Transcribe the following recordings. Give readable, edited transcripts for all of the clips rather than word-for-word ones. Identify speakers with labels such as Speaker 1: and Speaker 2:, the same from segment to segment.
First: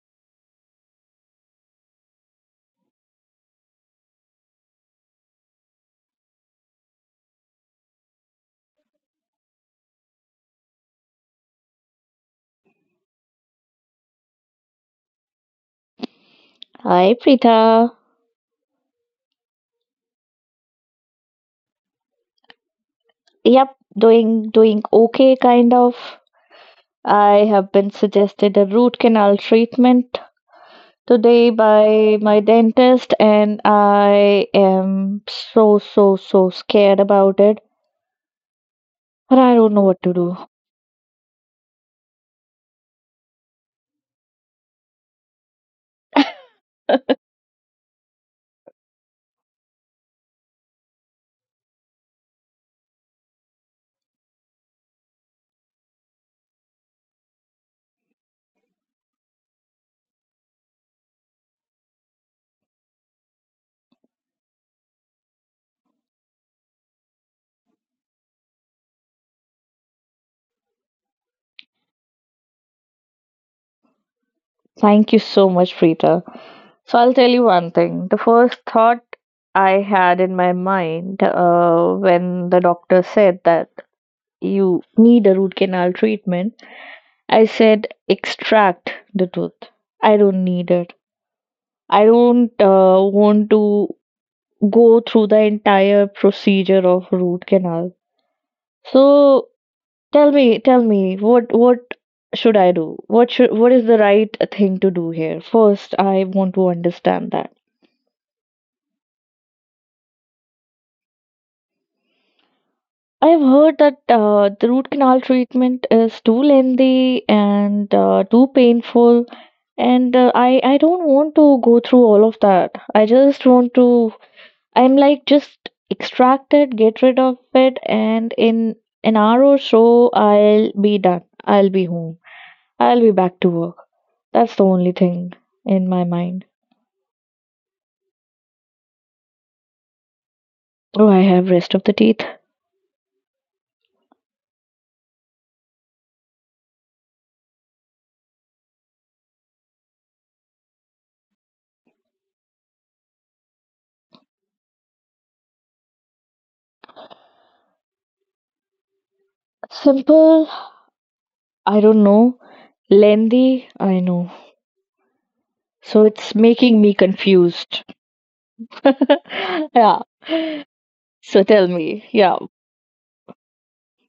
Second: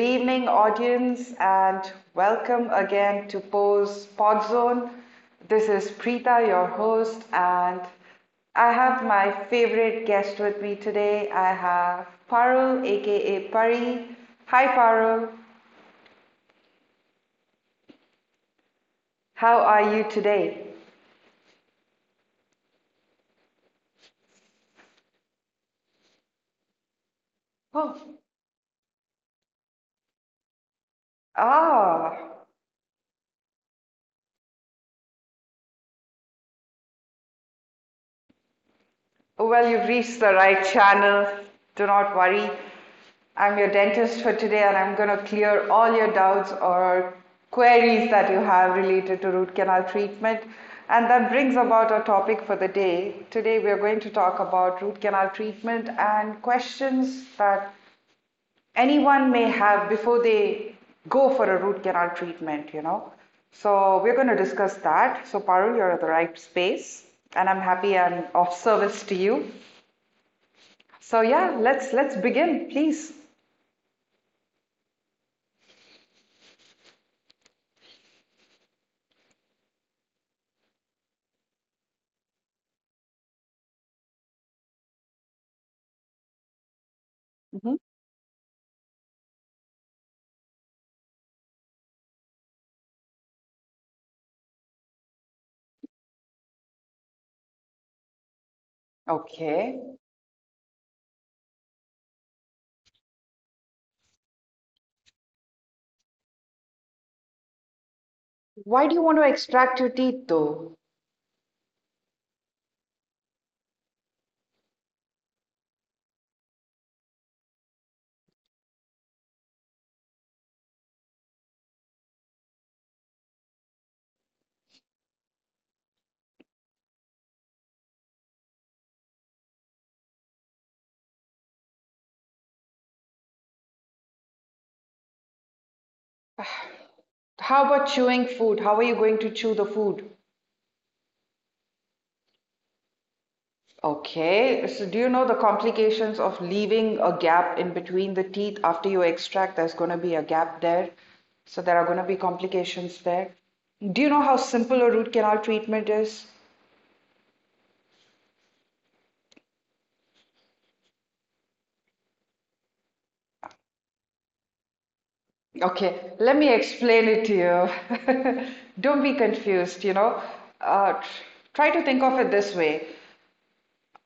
Speaker 1: evening, audience, and welcome again to Pose Podzone. This is Preeta, your host, and I have my favorite guest with me today. I have Parul, aka Pari. Hi, Parul.
Speaker 2: Hi, Preetha.
Speaker 1: How are you today?
Speaker 2: Yep, doing okay, kind of. I have been
Speaker 1: Oh,
Speaker 2: suggested a root canal treatment today by
Speaker 1: ah,
Speaker 2: my dentist, and I am so so so scared about it. But I
Speaker 1: well,
Speaker 2: don't know
Speaker 1: you've
Speaker 2: what to
Speaker 1: reached
Speaker 2: do.
Speaker 1: the right channel. Do not worry. I'm your dentist for today and I'm going to clear all your doubts or queries that you have related to root canal treatment. And that brings about our topic for the day. Today we are going to talk about root canal treatment and questions that anyone may have before they go for a root canal treatment. So we're going to discuss that. So Parul, you're at the right space and I'm happy I'm of service to you. So yeah, let's begin, please.
Speaker 2: Thank you so much, Preetha. So I'll tell you one thing. The first thought I had in my mind when the doctor said that you need a root canal treatment, I
Speaker 1: Mhm.
Speaker 2: said, extract the truth. I don't need it. I don't want to go through the entire procedure of root canal. So
Speaker 1: Okay.
Speaker 2: tell me, what should I do? What is the right thing to do here? First, I want to understand that.
Speaker 1: Why do you want to extract your teeth though?
Speaker 2: I've heard that the root canal treatment is too lengthy and too painful, and I don't want to go through all of that. I just want to, I'm like just extract it, get rid of it, and in an hour or so I'll be done. I'll be home. I'll be back to work. That's the only thing in my mind.
Speaker 1: How about chewing food? How are you going to chew the food?
Speaker 2: Oh, I have rest of the teeth.
Speaker 1: Okay. So do you know the complications of leaving a gap in between the teeth after you extract? There's going to be a gap there. So there are going to be complications there. Do you know how simple a root canal treatment is?
Speaker 2: Simple, I don't know. Lengthy, I know. So
Speaker 1: Okay,
Speaker 2: it's
Speaker 1: let me
Speaker 2: making me
Speaker 1: explain it to
Speaker 2: confused.
Speaker 1: you. Don't be confused, you
Speaker 2: Yeah.
Speaker 1: know. Uh, tr-
Speaker 2: So tell
Speaker 1: try to think
Speaker 2: me.
Speaker 1: of it
Speaker 2: Yeah.
Speaker 1: this way.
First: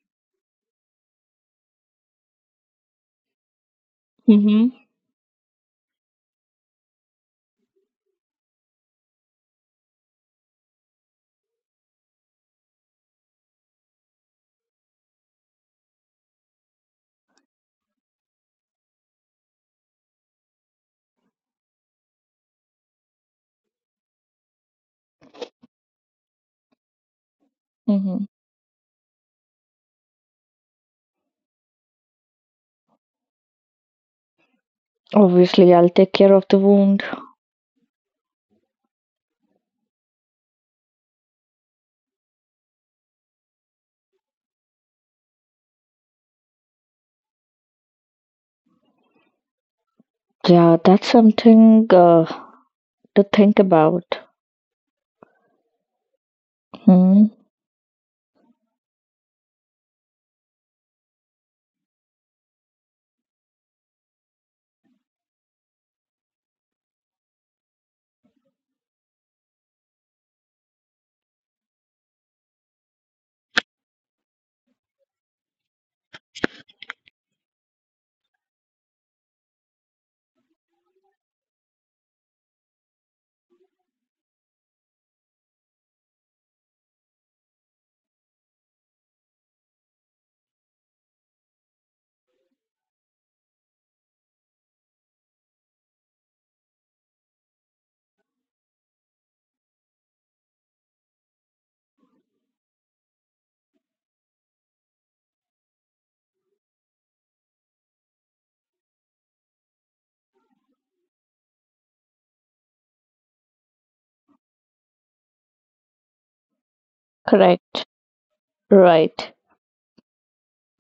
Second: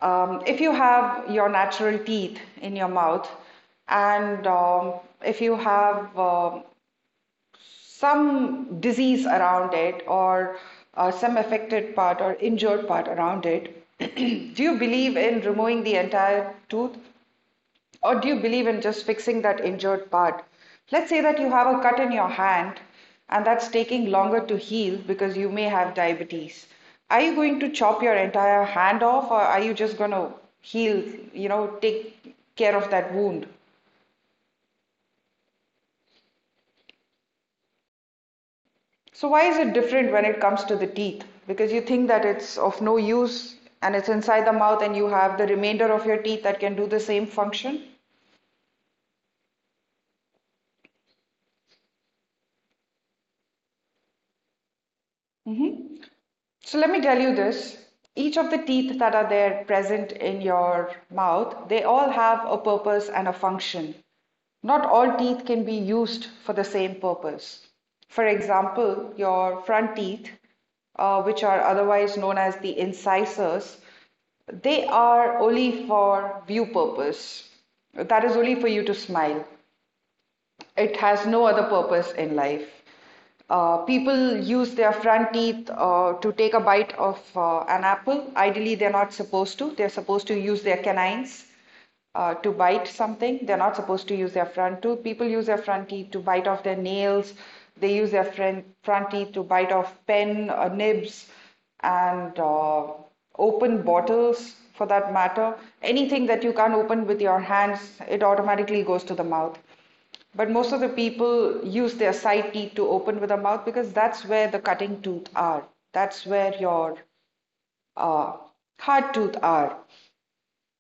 Speaker 1: If you have your natural teeth in your mouth, and
Speaker 2: Mhm.
Speaker 1: if you have some disease around it or some affected part or injured part around it, do you believe in removing the entire tooth? Or do you believe in just fixing that injured part? Let's say that you have a cut in your hand and that's taking longer to heal because you may have diabetes. Are you going to chop your
Speaker 2: Mhm.
Speaker 1: entire hand off or are you just going to heal, you know, take care of that wound?
Speaker 2: Obviously, I'll take care of the wound.
Speaker 1: So, why is it different when it comes to the teeth? Because you think that it's of no use and it's inside the mouth and you have the remainder of your teeth that can do the same function?
Speaker 2: Yeah, that's something to think about.
Speaker 1: Hmm. So let me tell
Speaker 2: Hmm.
Speaker 1: you this. Each of the teeth that are there present in your mouth, they all have a purpose and a function. Not all teeth can be used for the same purpose. For example, your front teeth, which are otherwise known as the incisors, they are only for view purpose. That is only for you to smile. It has no other purpose in life. People use their front teeth to take a bite of an apple. Ideally, they're not supposed to. They're supposed to use their canines to bite something. They're not supposed to use their front tooth. People use their front teeth to bite off their nails. They use their front teeth to bite off pen nibs and open bottles for that matter. Anything that you can't open with your hands, it automatically goes to the mouth. But most of the people use their side teeth to open with the mouth because that's where the cutting tooth are. That's where your
Speaker 2: Correct.
Speaker 1: uh, hard
Speaker 2: Right.
Speaker 1: tooth are,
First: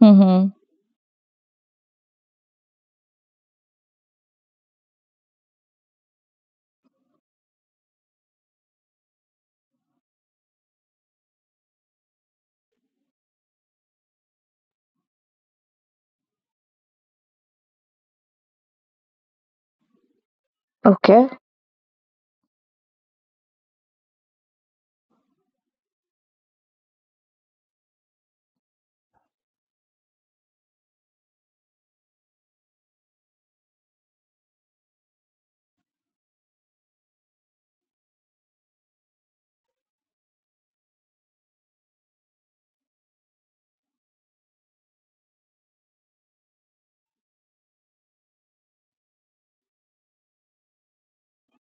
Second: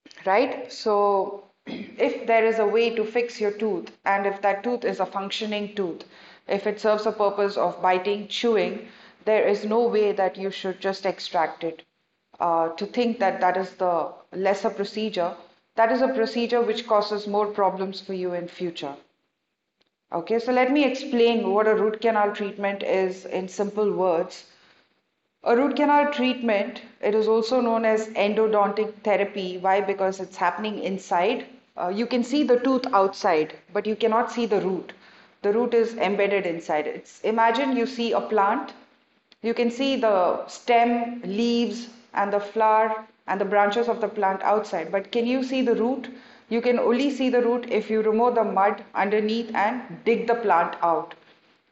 Speaker 2: Mm-hmm.
Speaker 1: right? So if there is a way to fix your tooth and if that tooth is a functioning tooth, if it serves a purpose of biting, chewing, there is no way that you should just extract it to think that that is the lesser procedure, that is a procedure which causes more problems for you in future. Okay, so let me
Speaker 2: Okay.
Speaker 1: explain what a root canal treatment is in simple words. A root canal treatment, it is also known as endodontic therapy. Why? Because it's happening inside. You can see the tooth outside, but you cannot see the root. The root is embedded inside. It's imagine you see a plant. You can see the stem, leaves, and the flower and the branches of the plant outside. But can you see the root? You can only see the root if you remove the mud underneath and dig the plant out.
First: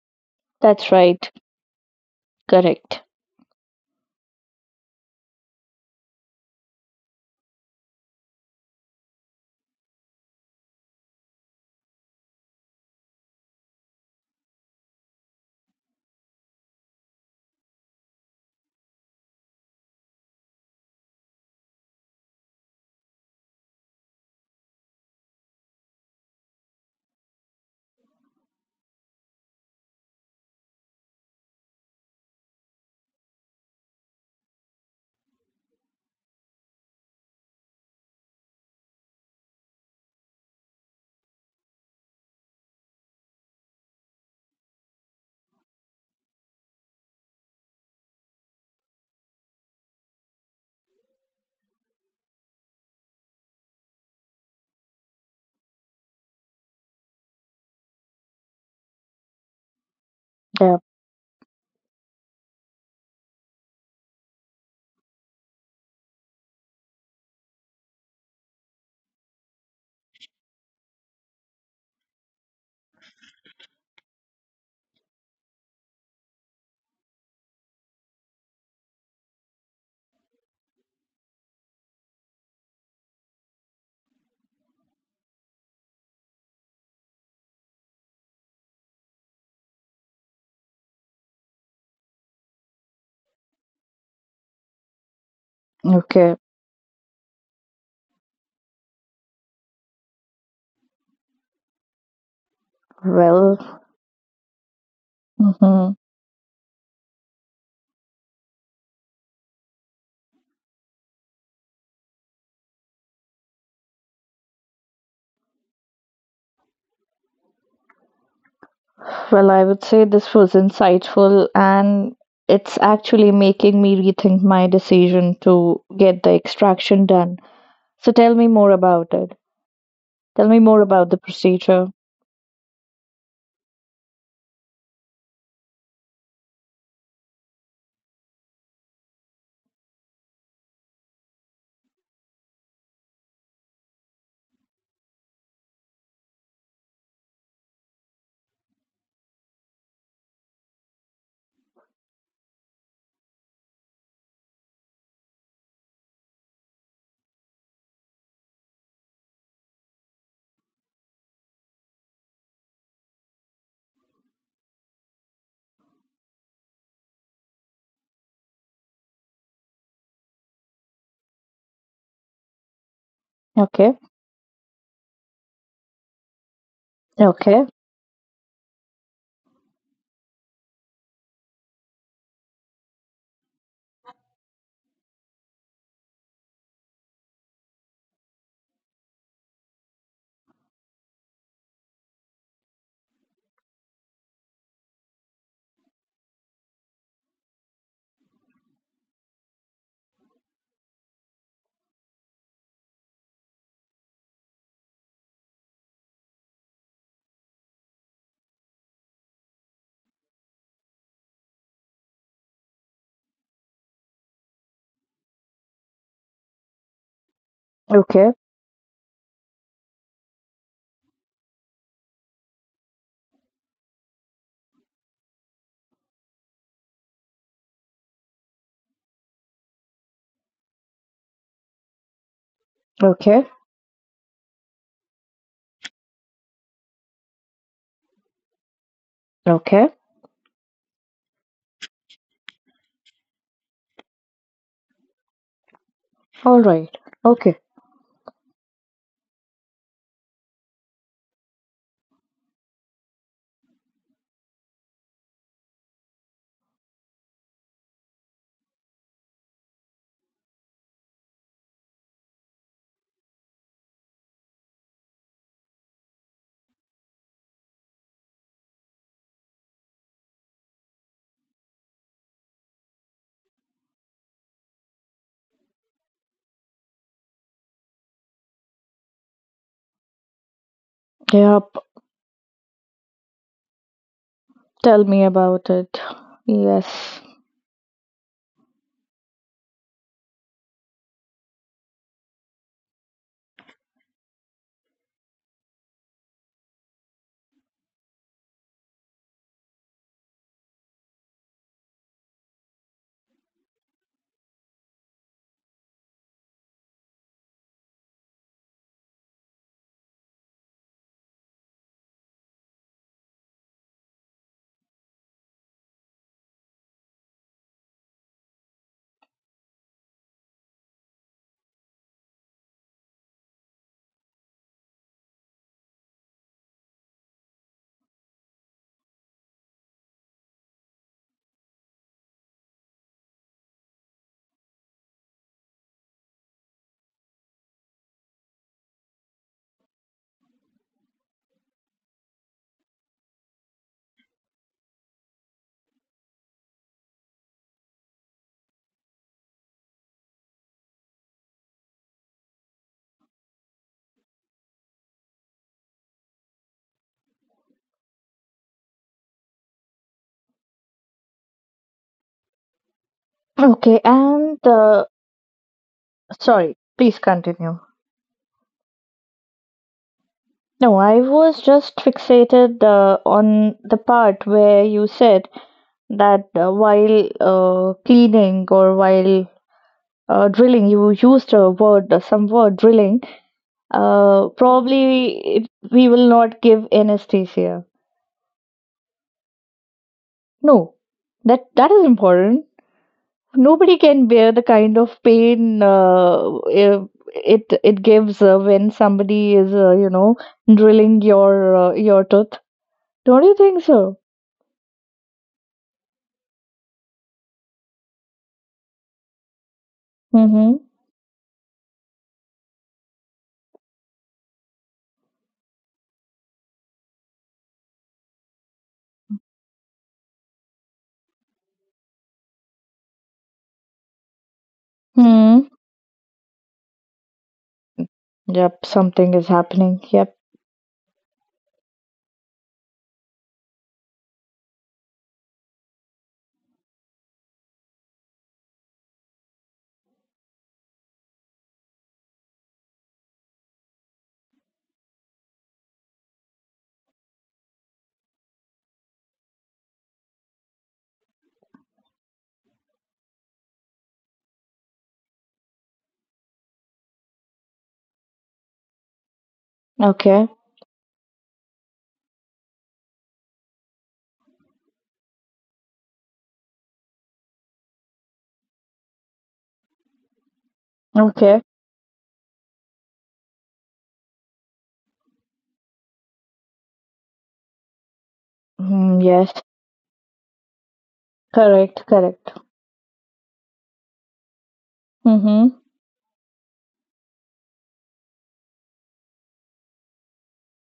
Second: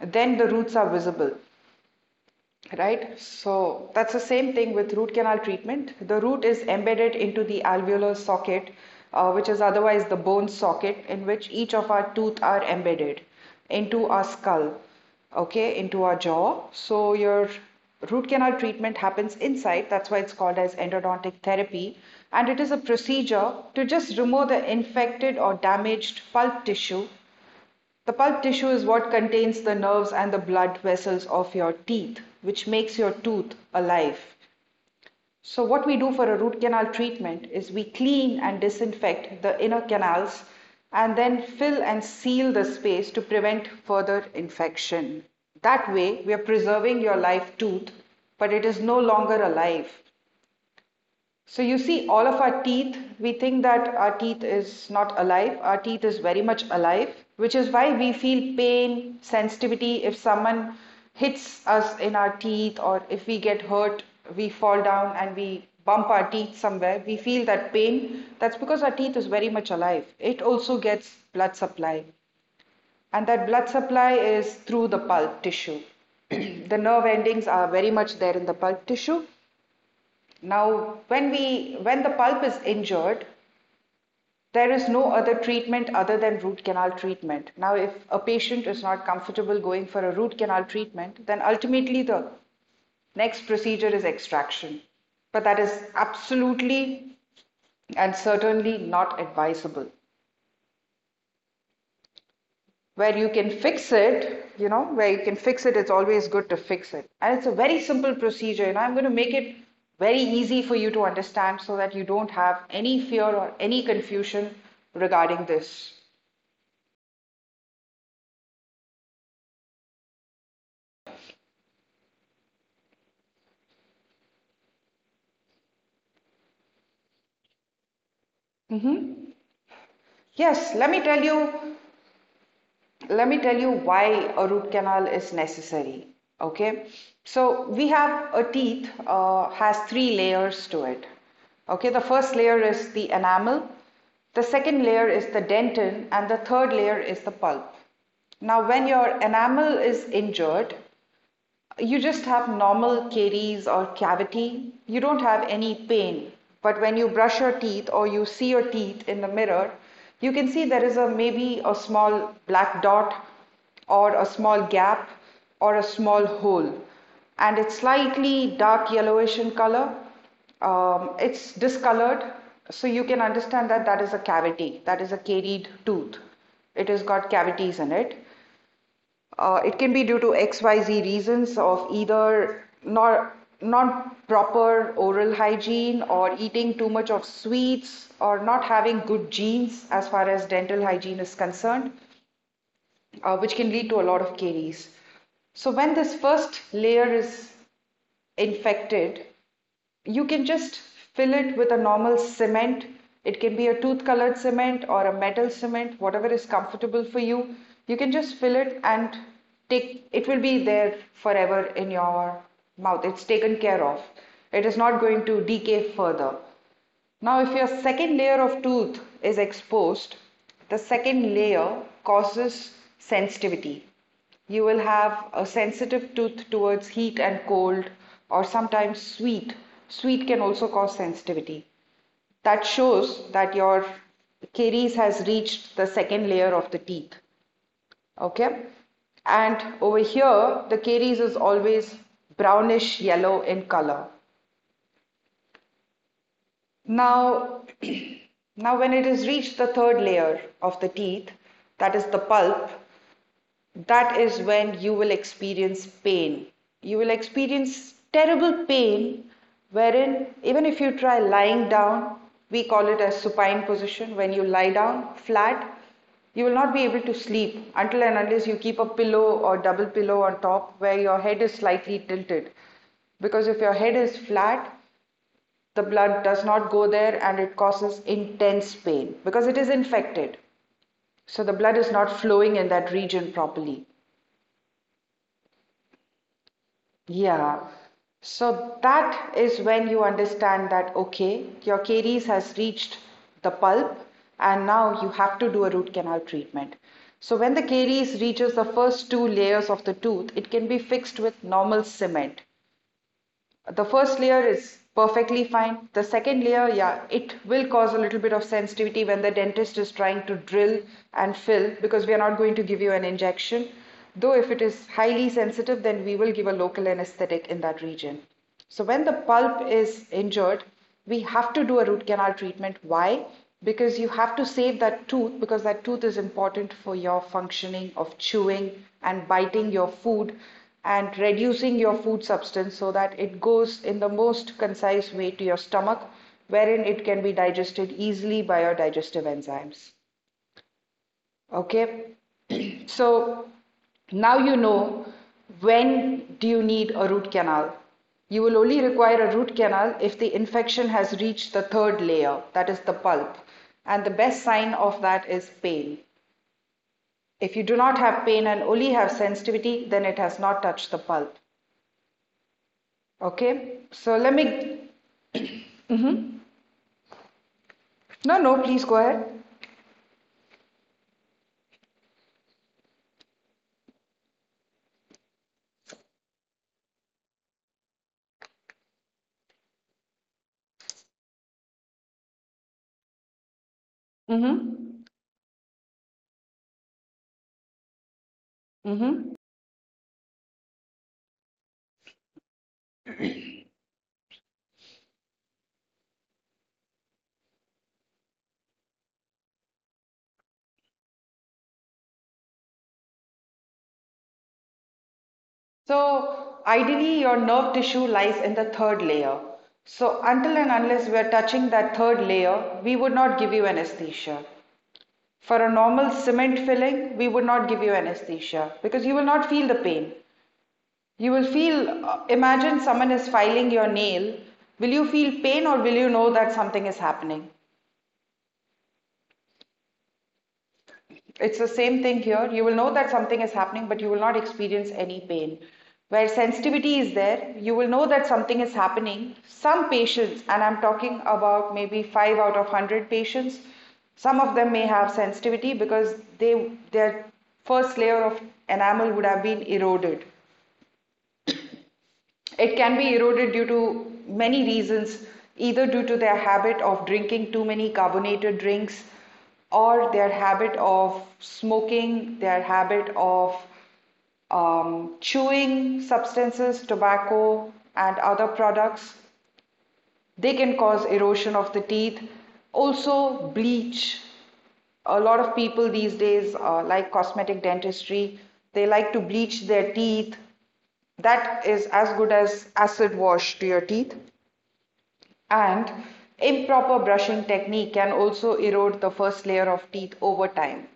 Speaker 1: Then the roots are
Speaker 2: That's right.
Speaker 1: visible.
Speaker 2: Correct.
Speaker 1: Right, so that's the same thing with root canal treatment. The root is embedded into the alveolar socket, which is otherwise the bone socket, in which each of our teeth are embedded into our skull, okay, into our jaw. So your root canal treatment happens inside. That's why it's called as endodontic therapy, and it is a procedure to just remove the infected or damaged pulp tissue. The pulp tissue is what contains the nerves and the blood vessels of your teeth, which makes your tooth alive. So, what we do for a root canal treatment is we clean and disinfect the inner canals and then fill and seal the space to prevent further infection. That way, we are preserving your live tooth, but it is no longer alive. So you see, all of our teeth, we think that our teeth is not alive. Our teeth is very much alive, which is why we feel pain, sensitivity. If
Speaker 2: Yeah.
Speaker 1: someone hits us in our teeth, or if we get hurt, we fall down and we bump our teeth somewhere, we feel that pain. That's because our teeth is very much alive. It also gets blood supply, and that blood supply is through the pulp tissue. The nerve endings are very much there in the pulp tissue. Now, when the pulp is injured, there is no other treatment other than root canal treatment. Now, if a patient is not comfortable going for a root canal treatment, then ultimately the next procedure is extraction. But that is
Speaker 2: Okay.
Speaker 1: absolutely and certainly not advisable. Where you can
Speaker 2: Well.
Speaker 1: fix it, you know, where you can fix it,
Speaker 2: Mm-hmm.
Speaker 1: it's always good to fix it. And it's a very simple procedure, and I'm going to make it very easy for you to understand so that you don't have any fear or any confusion regarding this.
Speaker 2: Well, I would say this was insightful, and it's actually making me rethink my decision to get the extraction done. So tell me more about
Speaker 1: Mm-hmm.
Speaker 2: it. Tell me
Speaker 1: Yes,
Speaker 2: more
Speaker 1: let me
Speaker 2: about the
Speaker 1: tell you,
Speaker 2: procedure.
Speaker 1: let me tell you why a root canal is necessary. Okay, so we have a teeth has three layers to it. Okay, the first layer is the enamel, the second layer is the dentin and the third layer is the pulp. Now when your enamel is injured, you just have normal caries or cavity. You don't have any pain. But when you brush your teeth or you see your teeth in the mirror, you can see there is a maybe a small black dot or a small gap or a small hole. And it's slightly dark yellowish in color. It's discolored. So you can understand that
Speaker 2: Okay.
Speaker 1: that is a cavity, that is a caried tooth. It has got
Speaker 2: Okay.
Speaker 1: cavities in it. It can be due to XYZ reasons of either not proper oral hygiene or eating too much of sweets or not having good genes as far as dental hygiene is concerned, which can lead to a lot of caries. So when this first layer is infected, you can just fill it with a normal cement. It can be a tooth colored cement or a metal cement, whatever is comfortable for you. You can just fill it and take it will be there forever in your mouth. It's taken care of. It is not going to decay further. Now, if your second
Speaker 2: Okay.
Speaker 1: layer of tooth is exposed, the second layer causes sensitivity. You will have a sensitive tooth towards heat and cold, or sometimes sweet. Sweet can also cause sensitivity. That shows
Speaker 2: Okay.
Speaker 1: that your caries has reached the second layer of the teeth. Okay, and
Speaker 2: Okay.
Speaker 1: over here, the caries is always brownish yellow in color.
Speaker 2: All right. Okay.
Speaker 1: Now, now when it has reached the third layer of the teeth, that is the pulp, that is when you will experience pain. You will experience terrible pain wherein even if you try lying down, we call it as supine position, when you lie down flat, you will not be able to sleep until and unless you keep a pillow or double pillow on top where your head is slightly tilted. Because if your head is flat, the blood does not go there and it causes intense pain because it is infected. So the blood
Speaker 2: Yep.
Speaker 1: is not flowing in that region properly.
Speaker 2: Tell me about it. Yes.
Speaker 1: Yeah. So that is when you understand that, okay, your caries has reached the pulp and now you have to do a root canal treatment. So when the caries reaches the first two layers of the tooth, it can be fixed with normal cement. The first layer is perfectly fine. The second layer, yeah, it will cause a little bit of sensitivity when the dentist is trying to drill and fill because we are not going to give you an injection. Though if it is highly sensitive, then we will give a local anesthetic in that region. So when the pulp is injured, we have to do a root canal treatment. Why? Because you have to save that tooth because that tooth is important for your functioning of chewing and biting your food and reducing your food substance so that it goes in the most concise way to your stomach wherein it can be digested easily by your digestive enzymes. Okay? So now you know when do you need a root canal. You will only require a root canal if the infection has reached the third layer, that is the pulp. And the best sign of that is pain. If you do not have pain and only have sensitivity, then it has not touched the pulp. Okay,
Speaker 2: Okay,
Speaker 1: so let
Speaker 2: and
Speaker 1: me.
Speaker 2: sorry, please continue.
Speaker 1: No, no, please go ahead.
Speaker 2: No, I was just fixated on the part where you said that while cleaning or while drilling, you used a word, some word drilling.
Speaker 1: Mm hmm.
Speaker 2: Probably it, we will not give anesthesia.
Speaker 1: Mm hmm.
Speaker 2: No, that that is important, nobody can bear the kind of pain it gives when somebody is drilling your tooth, don't you think so?
Speaker 1: So, ideally, your nerve tissue lies in the third layer. So, until and
Speaker 2: Mm-hmm.
Speaker 1: unless we are touching that third layer, we would not give you anesthesia. For a normal cement filling, we would not give you anesthesia because you will not feel the pain. You will feel, imagine someone is filing your nail. Will you feel pain
Speaker 2: Hmm.
Speaker 1: or will you know that something is happening?
Speaker 2: Yep, something is happening. Yep.
Speaker 1: It's the same thing here. You will know that something is happening, but you will not experience any pain. Where sensitivity is there, you will know that something is happening. Some patients, and I'm talking about maybe 5 out of 100 patients, some of them may have sensitivity because their first layer of enamel would have been eroded. It can be eroded due to many reasons, either due to their habit of drinking too many carbonated drinks, or their
Speaker 2: Okay.
Speaker 1: habit of smoking, their habit of chewing substances, tobacco, and other products. They can cause erosion
Speaker 2: Okay.
Speaker 1: of the teeth. Also, bleach. A lot of people these days like cosmetic dentistry. They like to
Speaker 2: Mm, yes.
Speaker 1: bleach their teeth. That is
Speaker 2: Correct,
Speaker 1: as good
Speaker 2: correct.
Speaker 1: as acid wash to your teeth.
Speaker 2: Mm-hmm.
Speaker 1: And improper brushing technique can also erode the first layer of teeth over time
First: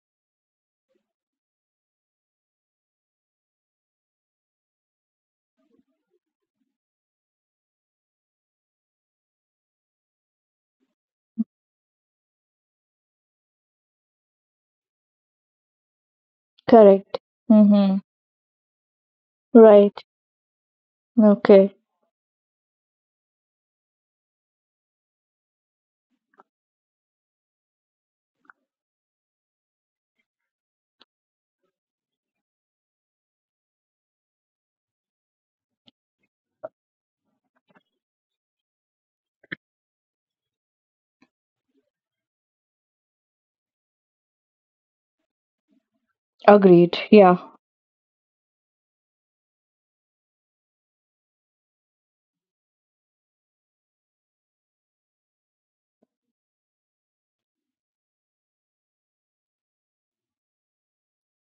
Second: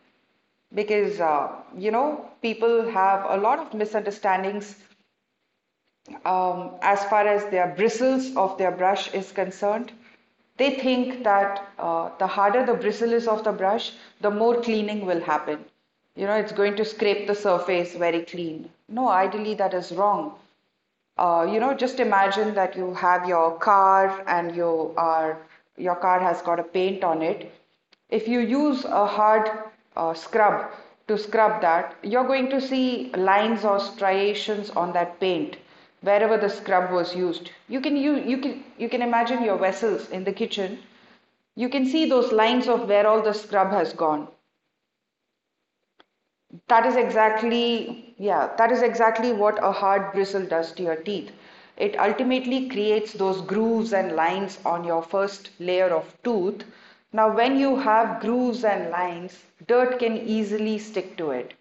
Speaker 1: because you know, people have a lot of misunderstandings as far as their bristles of their brush is concerned. They think that the harder the bristle is of the brush, the more cleaning will happen. You know, it's going to
Speaker 2: Correct.
Speaker 1: scrape the surface
Speaker 2: Mm-hmm.
Speaker 1: very clean. No, ideally, that is
Speaker 2: Right.
Speaker 1: wrong. You know,
Speaker 2: Okay.
Speaker 1: just imagine that you have your car and you are your car has got a paint on it. If you use a hard scrub to scrub that, you're going to see lines or striations on that paint wherever the scrub was used. You can imagine your vessels in the kitchen. You can see those lines of where all the scrub has gone. That is
Speaker 2: Agreed, yeah.
Speaker 1: exactly, yeah, that is exactly what a hard bristle does to your teeth. It ultimately creates those grooves and lines on your first layer of tooth. Now, when you have grooves and lines, dirt can easily stick to it.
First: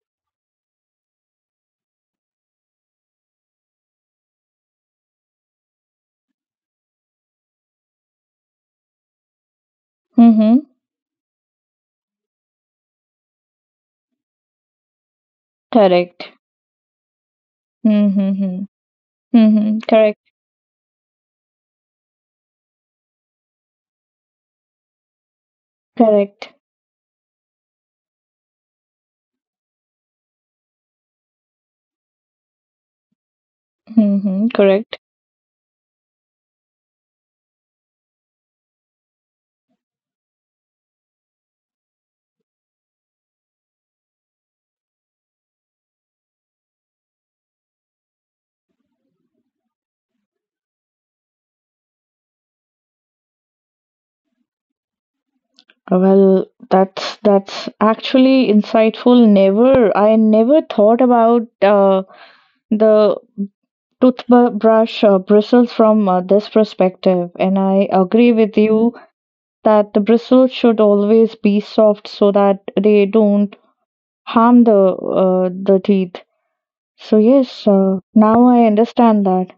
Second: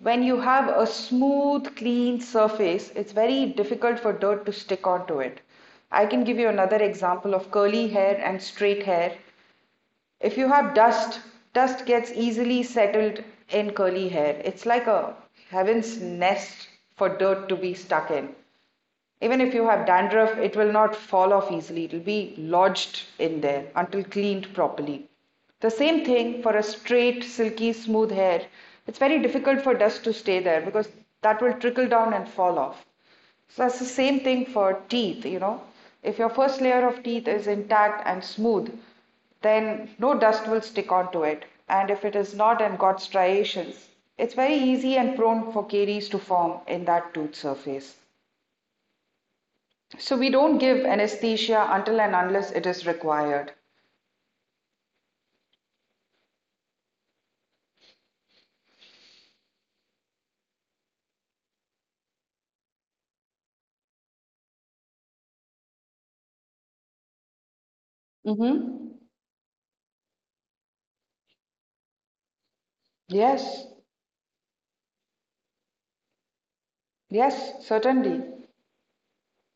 Speaker 1: When you have a smooth, clean surface, it's very difficult for dirt to stick onto it. I can give you another example of curly hair and straight hair. If you
Speaker 2: Mm-hmm.
Speaker 1: have dust, dust gets easily settled in curly hair. It's like a heaven's
Speaker 2: Correct.
Speaker 1: nest for dirt to be stuck in.
Speaker 2: Mm-hmm.
Speaker 1: Even if you
Speaker 2: Mm-hmm.
Speaker 1: have
Speaker 2: Correct,
Speaker 1: dandruff, it will not fall off easily. It will be lodged in there until cleaned properly. The same thing
Speaker 2: correct.
Speaker 1: for a straight, silky, smooth hair. It's very difficult for dust to stay there because that will trickle down and fall off. So that's the same thing
Speaker 2: Mm-hmm.
Speaker 1: for
Speaker 2: Correct.
Speaker 1: teeth, you know. If your first layer of teeth is intact and smooth, then no dust will stick onto it. And if it is not and got striations, it's very easy and prone for caries to form in that tooth surface. So we don't give anesthesia until and unless it is required.
Speaker 2: Well, that's actually insightful. Never, I never thought about the toothbrush bristles from this perspective, and I agree with you
Speaker 1: Mm-hmm.
Speaker 2: that the bristles should always be soft so that they don't
Speaker 1: Yes.
Speaker 2: harm the teeth. So
Speaker 1: Yes,
Speaker 2: yes,
Speaker 1: certainly.
Speaker 2: now I understand that.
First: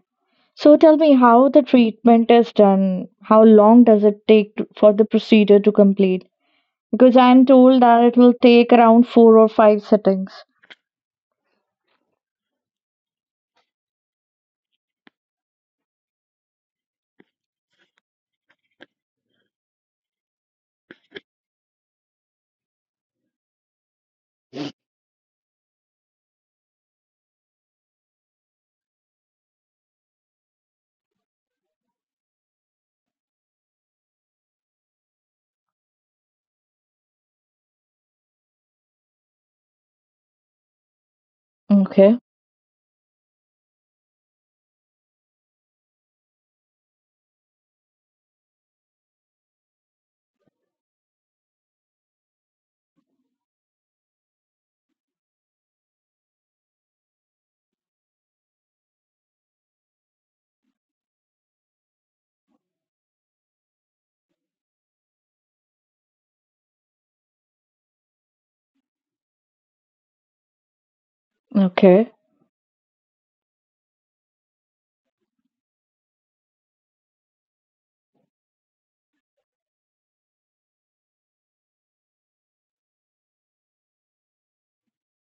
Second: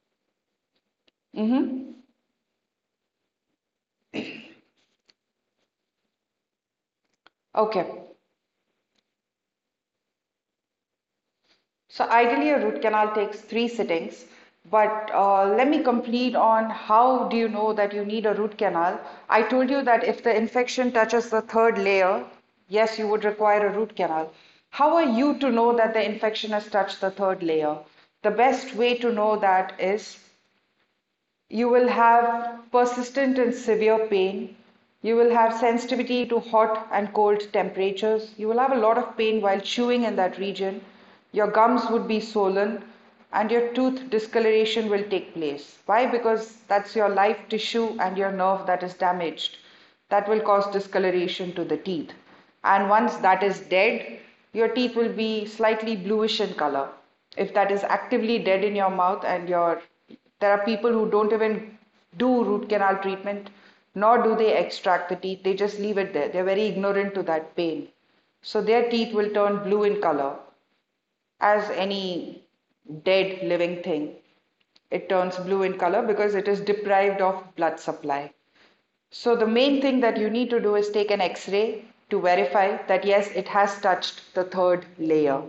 Speaker 2: So tell me how the
Speaker 1: Mm-hmm.
Speaker 2: treatment is done. How long does it take to, for the procedure to complete? Because I'm told that
Speaker 1: Okay.
Speaker 2: it will take around four or five sittings.
Speaker 1: So ideally, a root canal takes three sittings, but let me complete on how do you know that you need a root canal? I told you that if the infection touches the third layer, yes, you would require a root canal. How are you to know that the infection has touched the third layer? The best way to know that is you will have persistent and severe pain. You will have sensitivity to hot and cold temperatures. You will have a lot of pain while chewing in that region. Your gums would be
Speaker 2: Okay.
Speaker 1: swollen and your tooth discoloration will take place. Why? Because that's your live tissue and your nerve that is damaged. That will cause discoloration to the teeth, and once that is dead, your teeth will be slightly bluish in color. If that is actively dead in your mouth and your there are people who don't even do root canal treatment, nor do they extract the teeth, they just leave it there. They're very ignorant to that pain. So their teeth will turn blue in color as
Speaker 2: Okay.
Speaker 1: any dead living thing. It turns blue in color because it is deprived of blood supply. So the main thing that you need to do is take an x-ray to verify that yes, it has touched the third layer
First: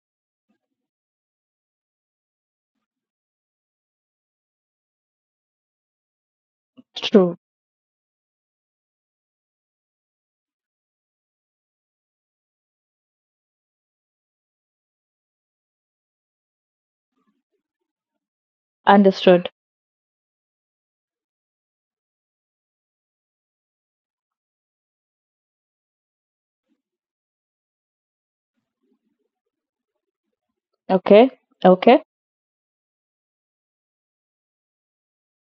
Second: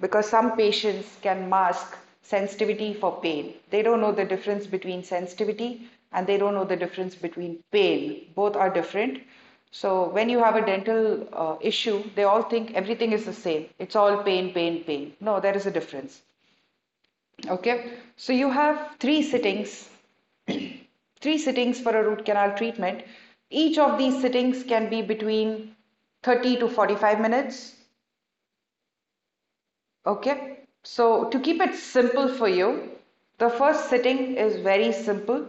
Speaker 1: because some patients can mask sensitivity for pain. They don't know the difference between sensitivity and they don't know the difference
Speaker 2: True.
Speaker 1: between pain. Both are different. So when you have a dental issue, they all think everything is the same. It's all pain, pain, pain. No, there is a difference. Okay. So you have three
Speaker 2: Understood.
Speaker 1: sittings, for a root canal treatment. Each of these sittings can be between 30 to 45 minutes. Okay, so
Speaker 2: Okay.
Speaker 1: to keep it
Speaker 2: Okay.
Speaker 1: simple for you, the first sitting is very simple.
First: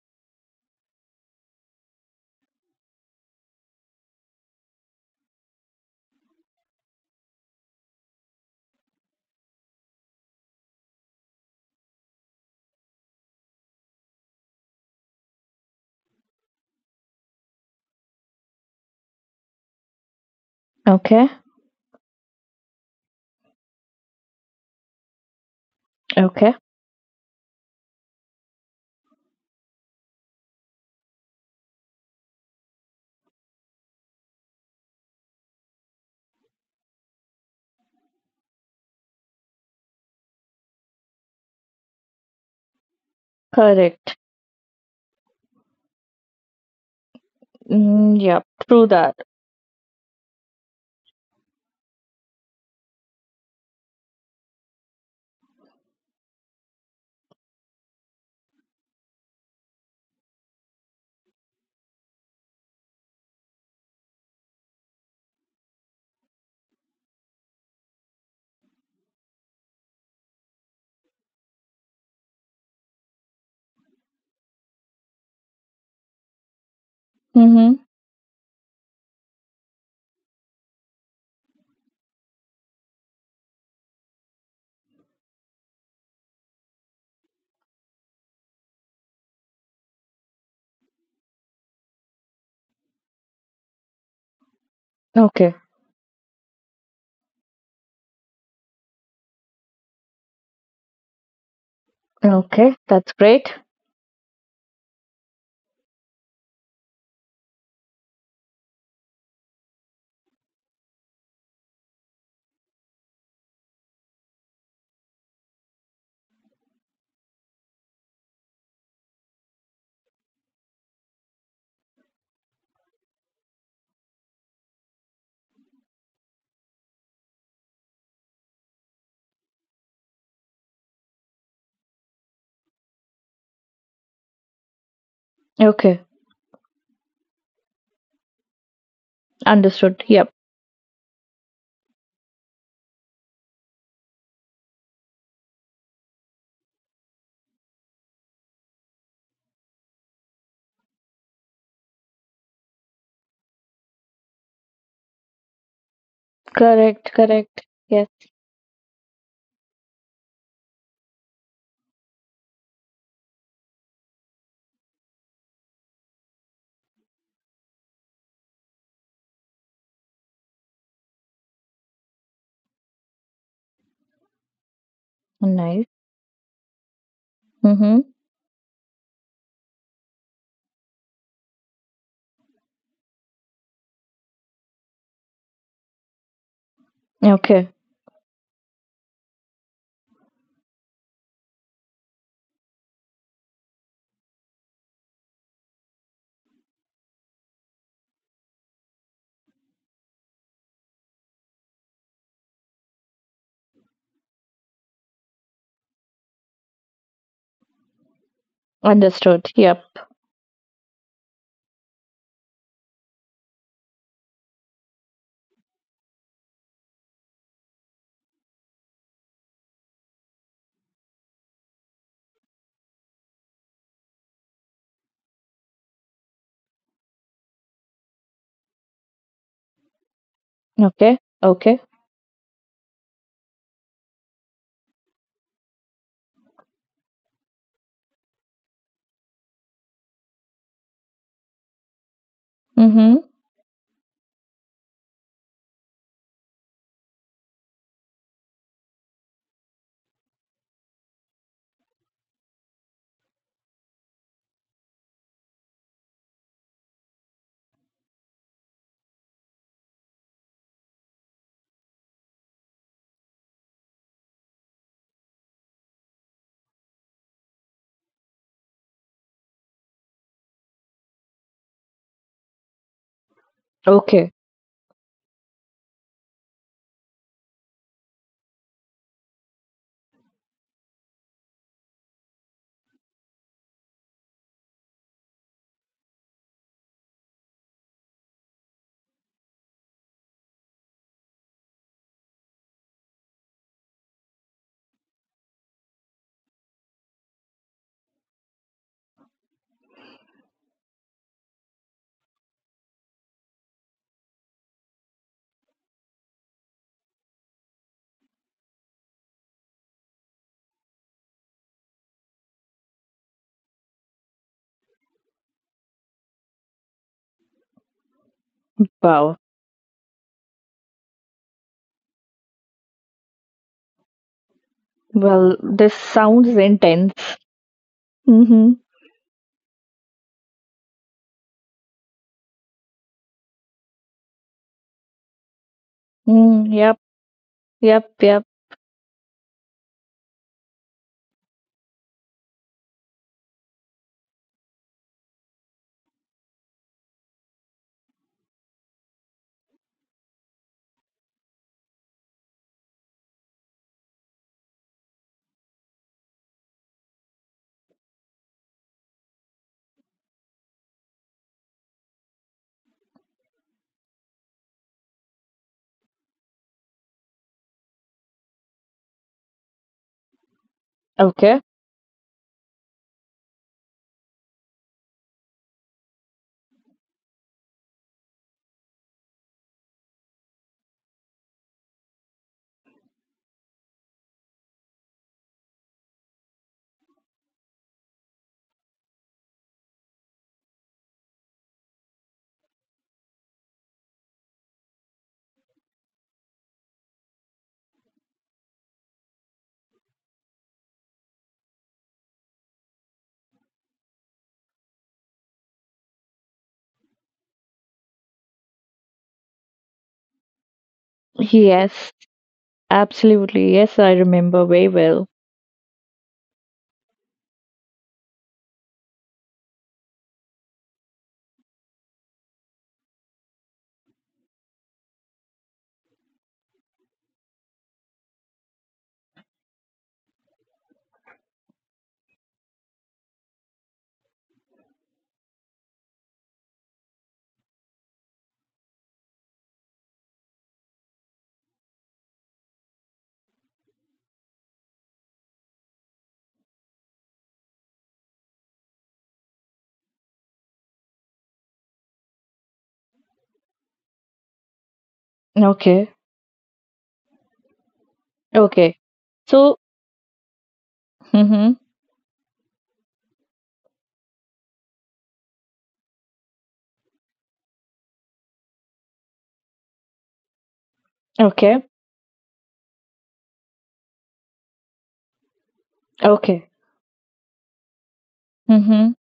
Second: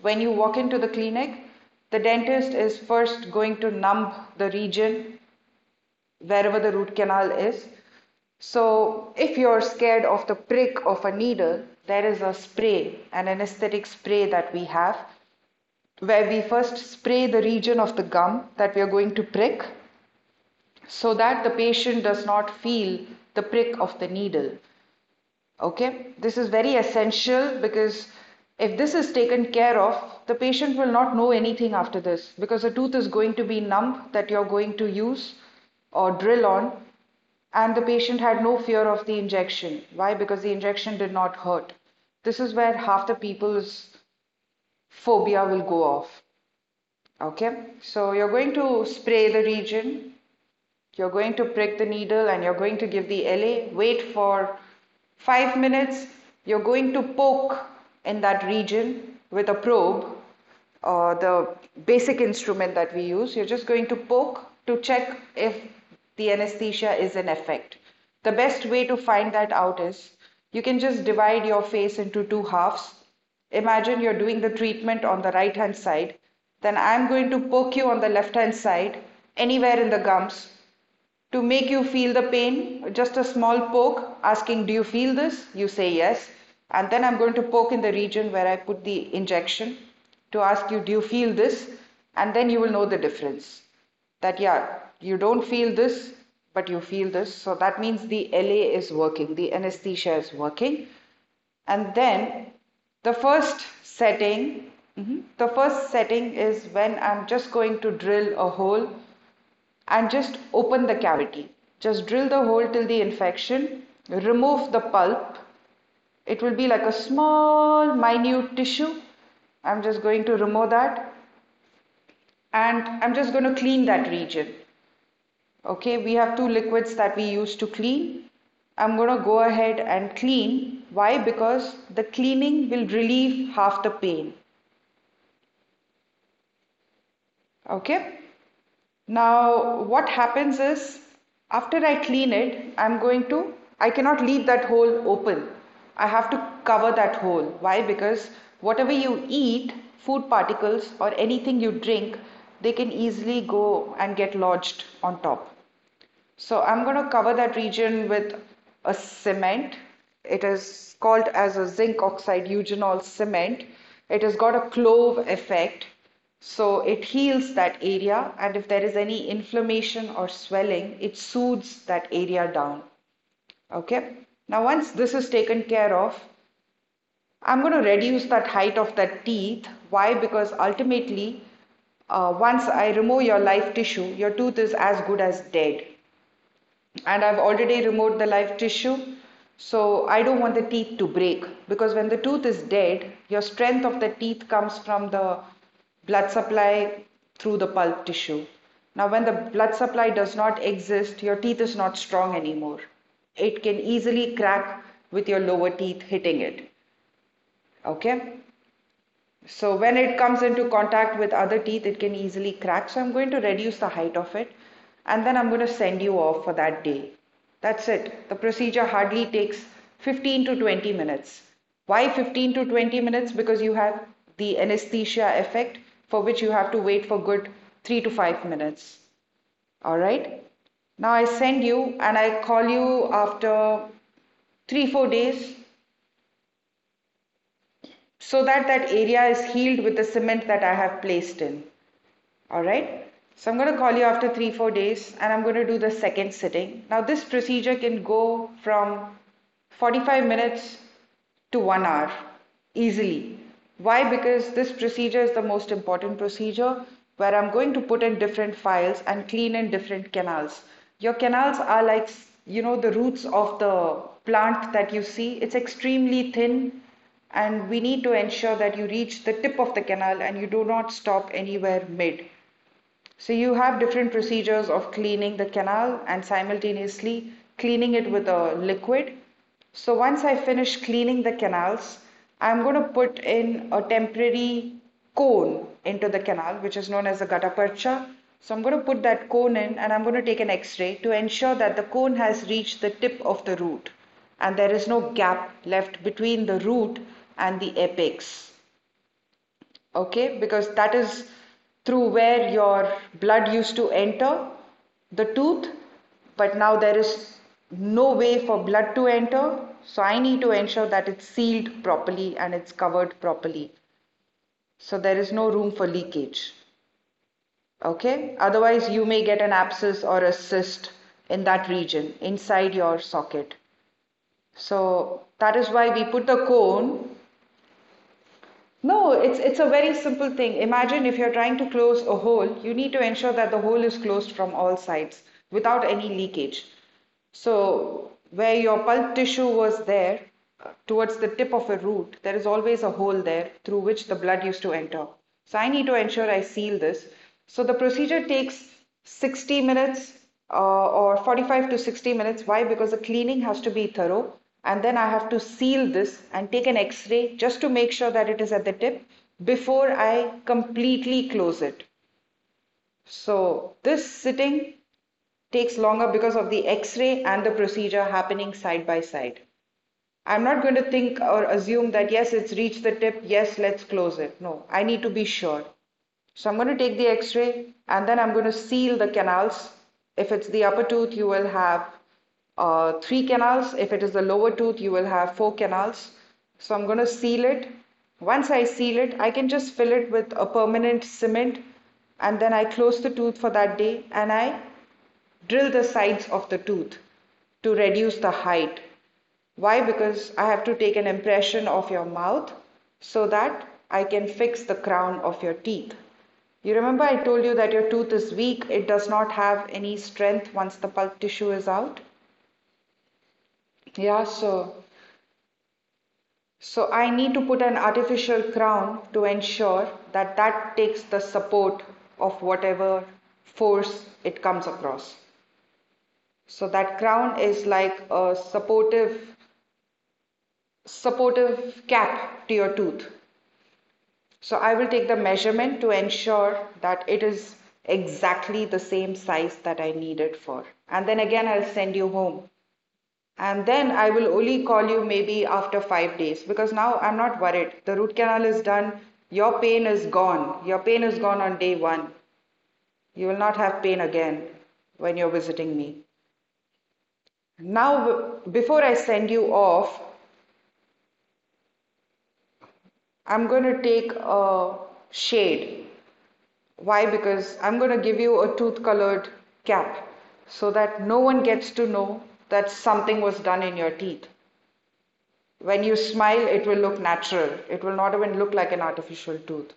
Speaker 1: When you walk into the clinic, the dentist is first going to numb the region wherever the root canal is. So, if you're scared of the prick of a needle, there is a spray, an anesthetic spray that we have, where we first spray the region of the gum that we are going to prick so
Speaker 2: Okay.
Speaker 1: that the patient does not feel the prick of the needle. Okay, this is
Speaker 2: Okay.
Speaker 1: very essential because if this is taken care of, the patient will not know anything after this because the tooth is going to be numb that you're going to use or drill on, and the patient had no fear of the injection. Why? Because the injection did not hurt. This is where half the people's
Speaker 2: Correct.
Speaker 1: phobia will go off. Okay, so you're
Speaker 2: Mm,
Speaker 1: going
Speaker 2: yeah.
Speaker 1: to
Speaker 2: True
Speaker 1: spray
Speaker 2: that.
Speaker 1: the region, you're going to prick the needle and you're going to give the LA. Wait for 5 minutes. You're going to poke in that region with a probe, the basic instrument that we use. You're just going to poke to check if the anesthesia is in effect. The best way to find that out is you can just divide your face into two halves. Imagine you're doing the treatment on the right hand side. Then I'm going to poke you on
Speaker 2: Mm-hmm.
Speaker 1: the left hand side, anywhere in the gums, to make you feel the pain, just a small poke asking, do you feel this? You say yes. And then I'm going to poke in the region where I put the injection to ask you, do you feel this? And then you will know the difference. That, yeah, you don't feel
Speaker 2: Okay.
Speaker 1: this, but you feel this. So that means the LA is working, the anesthesia is working. And then
Speaker 2: Okay.
Speaker 1: the
Speaker 2: That's
Speaker 1: first
Speaker 2: great.
Speaker 1: setting, mhm, the first setting is when I'm just going to drill a hole and just open the cavity. Just drill the hole till the infection, remove the pulp. It will be like a small, minute tissue. I'm just going to remove that and I'm just going to clean that region. Okay, we have two liquids that we use to clean. I'm going to go ahead and clean. Why? Because the cleaning will relieve half the pain.
Speaker 2: Okay.
Speaker 1: Okay. Now, what
Speaker 2: Understood.
Speaker 1: happens
Speaker 2: Yep.
Speaker 1: is after I clean it, I cannot leave that hole open. I have to cover that hole. Why? Because whatever you eat, food particles or anything you drink, they can easily go and get lodged on top. So I'm going to cover
Speaker 2: Correct.
Speaker 1: that
Speaker 2: Correct.
Speaker 1: region with
Speaker 2: Yes.
Speaker 1: a cement. It is called as a zinc oxide eugenol cement. It has got a clove effect. So it heals that area, and if there is any inflammation or swelling, it soothes that area down. Okay. Now, once this is taken care of,
Speaker 2: Nice.
Speaker 1: I'm going to reduce
Speaker 2: Mm-hmm.
Speaker 1: that height of that teeth. Why? Because ultimately, once I remove your live tissue, your tooth is as good as dead and I've already
Speaker 2: Okay.
Speaker 1: removed the live tissue. So I don't want the teeth to break because when the tooth is dead, your strength of the teeth comes from the blood supply through the pulp tissue. Now, when the blood supply does not exist, your teeth is not strong anymore. It can easily crack with your lower teeth hitting it. Okay? So
Speaker 2: Understood.
Speaker 1: when it
Speaker 2: Yep.
Speaker 1: comes into contact with other teeth, it can easily crack. So I'm going to reduce the height of it and then I'm going to send you off for that day. That's it. The procedure hardly takes 15 to 20 minutes. Why 15 to 20 minutes? Because you have the anesthesia effect for which you have to wait for good 3 to 5 minutes. All right. Now I
Speaker 2: Okay.
Speaker 1: send you and
Speaker 2: Okay.
Speaker 1: I call you after 3 to 4 days so that area is healed with the cement that I have placed in. All right. So I'm
Speaker 2: Mm-hmm.
Speaker 1: going to call you after three, 4 days and I'm going to do the second sitting. Now, this procedure can go from 45 minutes to one hour easily. Why? Because this procedure is the most important procedure where I'm going to put in different files and clean in different canals. Your canals are like, you know, the roots of the plant that you see. It's extremely thin, and we need to ensure that you reach the tip of the canal and you do not stop anywhere mid. So you have different procedures
Speaker 2: Okay.
Speaker 1: of cleaning the canal and simultaneously cleaning it with a liquid. So once I finish cleaning the canals, I'm going to put in a temporary cone into the canal, which is known as the gutta percha. So I'm going to put that cone in and I'm going to take an x-ray to ensure that the cone has reached the tip of the root and there is no gap left between the root and the apex, okay, because that is through where your blood used to enter the tooth, but now there is no way for blood to enter. So I need to ensure that it's sealed properly and it's covered properly so there is no room for leakage. Okay, otherwise you may get an
Speaker 2: Wow.
Speaker 1: abscess or a cyst in that region inside your socket. So that is why
Speaker 2: Well,
Speaker 1: we put
Speaker 2: this
Speaker 1: the
Speaker 2: sounds
Speaker 1: cone.
Speaker 2: intense.
Speaker 1: No,
Speaker 2: Mm-hmm.
Speaker 1: it's a very simple thing. Imagine if you're trying to close a hole, you need to ensure that the hole is closed from all sides without any leakage.
Speaker 2: Mm, yep.
Speaker 1: So
Speaker 2: Yep,
Speaker 1: where your
Speaker 2: yep.
Speaker 1: pulp tissue was there, towards the tip of a root, there is always a hole there through which the blood used to enter. So I need to ensure I seal this. So the procedure takes 60 minutes, or 45 to 60 minutes. Why? Because the cleaning has to be thorough. And then I have to seal this and take an x ray just to make sure that it is at the tip before I completely close it. So this sitting takes longer because of the x ray and the procedure happening side by side. I'm not going to think or assume
Speaker 2: Okay.
Speaker 1: that, yes, it's reached the tip, yes, let's close it. No, I need to be sure. So I'm going to take the x ray and then I'm going to seal the canals. If it's the upper tooth, you will have three canals. If it is the lower tooth, you will have four canals. So I'm going to seal it. Once I seal it, I can just fill it with a permanent cement and then I close the tooth for that day and I drill the sides of the tooth to reduce the height. Why? Because I have to take an impression of your mouth so that I can fix the crown of your teeth. You remember I told you that your tooth is weak, it does not have any strength once the pulp tissue is out?
Speaker 2: Yes,
Speaker 1: Yeah,
Speaker 2: absolutely. Yes, I
Speaker 1: so
Speaker 2: remember very well.
Speaker 1: I need to put an artificial crown to ensure that that takes the support of whatever force it comes across. So that crown is like a supportive cap to your tooth. So I will take the measurement to ensure that it is exactly the same size that I need it for. And then again I'll send you home. And then I will only call you maybe after 5 days because now I'm not worried. The root canal is done. Your pain is gone. Your pain is gone on day 1. You will not have pain again when you're visiting me.
Speaker 2: Okay.
Speaker 1: Now, before I send
Speaker 2: Okay.
Speaker 1: you off,
Speaker 2: So, mm-hmm.
Speaker 1: I'm going to take a shade. Why? Because I'm going to give you a tooth colored cap so that no one gets to know
Speaker 2: Okay.
Speaker 1: that something was done in your teeth. When you smile, it will look
Speaker 2: Okay.
Speaker 1: natural. It will not even look like an artificial
Speaker 2: Mm-hmm.
Speaker 1: tooth,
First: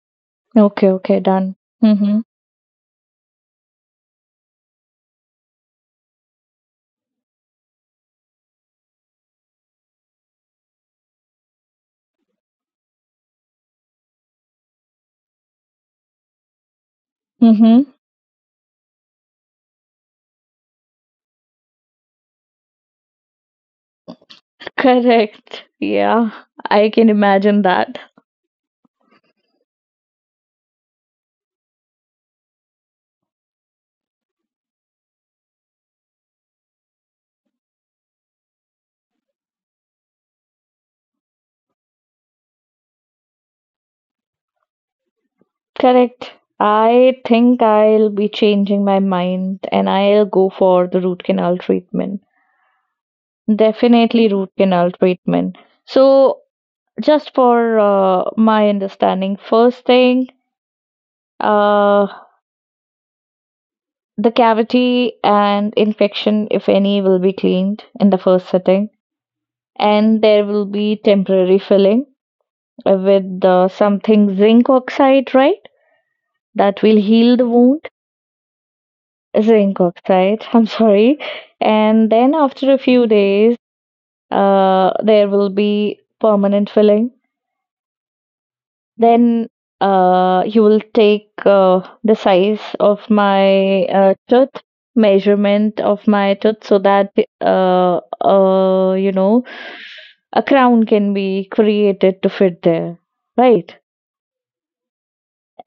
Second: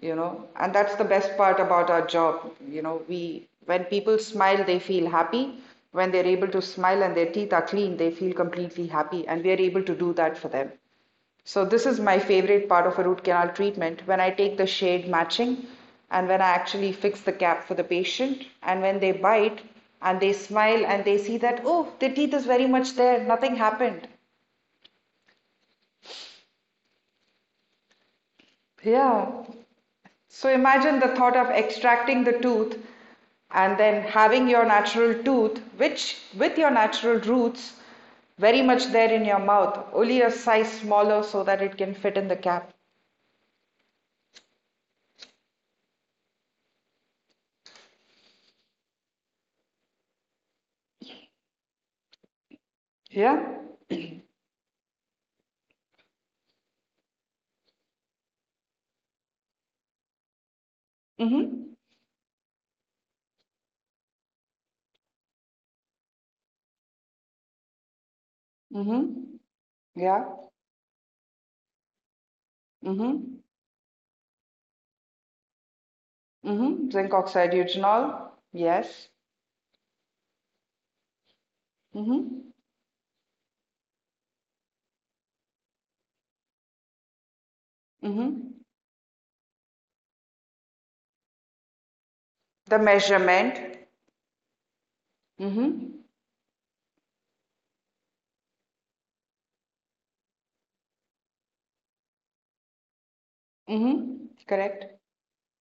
Speaker 1: And
Speaker 2: Okay,
Speaker 1: that's the
Speaker 2: okay,
Speaker 1: best
Speaker 2: done.
Speaker 1: part about our
Speaker 2: Mm-hmm.
Speaker 1: job. We when people smile, they feel happy. When they're able to smile and their teeth are clean, they feel completely happy. And we are able to do that for them. So this is my favorite part of a root canal treatment when I take the shade matching and when I actually fix the cap for the
Speaker 2: Mm-hmm.
Speaker 1: patient and when they bite and they smile and they see that, oh, their teeth is very much there, nothing happened.
Speaker 2: Correct. Yeah, I can imagine that.
Speaker 1: Yeah. So imagine the thought of extracting the tooth and then having your natural tooth which with your natural roots very much there in your mouth, only a size smaller so that it can fit in the cap.
Speaker 2: Correct. I think I'll be changing my mind and I'll go for the root canal treatment.
Speaker 1: Yeah.
Speaker 2: Definitely root canal treatment. So, just for my understanding, first thing,
Speaker 1: Mhm.
Speaker 2: Uh, the cavity and infection, if any, will be cleaned in the first sitting,
Speaker 1: Mhm.
Speaker 2: and
Speaker 1: Yeah.
Speaker 2: there will be temporary filling with
Speaker 1: Mm-hmm.
Speaker 2: something zinc oxide, right? That
Speaker 1: Mm-hmm.
Speaker 2: will
Speaker 1: Zinc
Speaker 2: heal the
Speaker 1: oxide
Speaker 2: wound.
Speaker 1: eugenol. Yes.
Speaker 2: Zinc oxide, I'm sorry. And then
Speaker 1: Mm-hmm.
Speaker 2: after a few days, there will be permanent filling.
Speaker 1: Mm-hmm.
Speaker 2: Then you will take the size
Speaker 1: The
Speaker 2: of my
Speaker 1: measurement.
Speaker 2: tooth, measurement of
Speaker 1: Mm-hmm.
Speaker 2: my tooth, so that uh, uh, you know a crown can be created to fit there, right?
Speaker 1: Mm-hmm. Correct.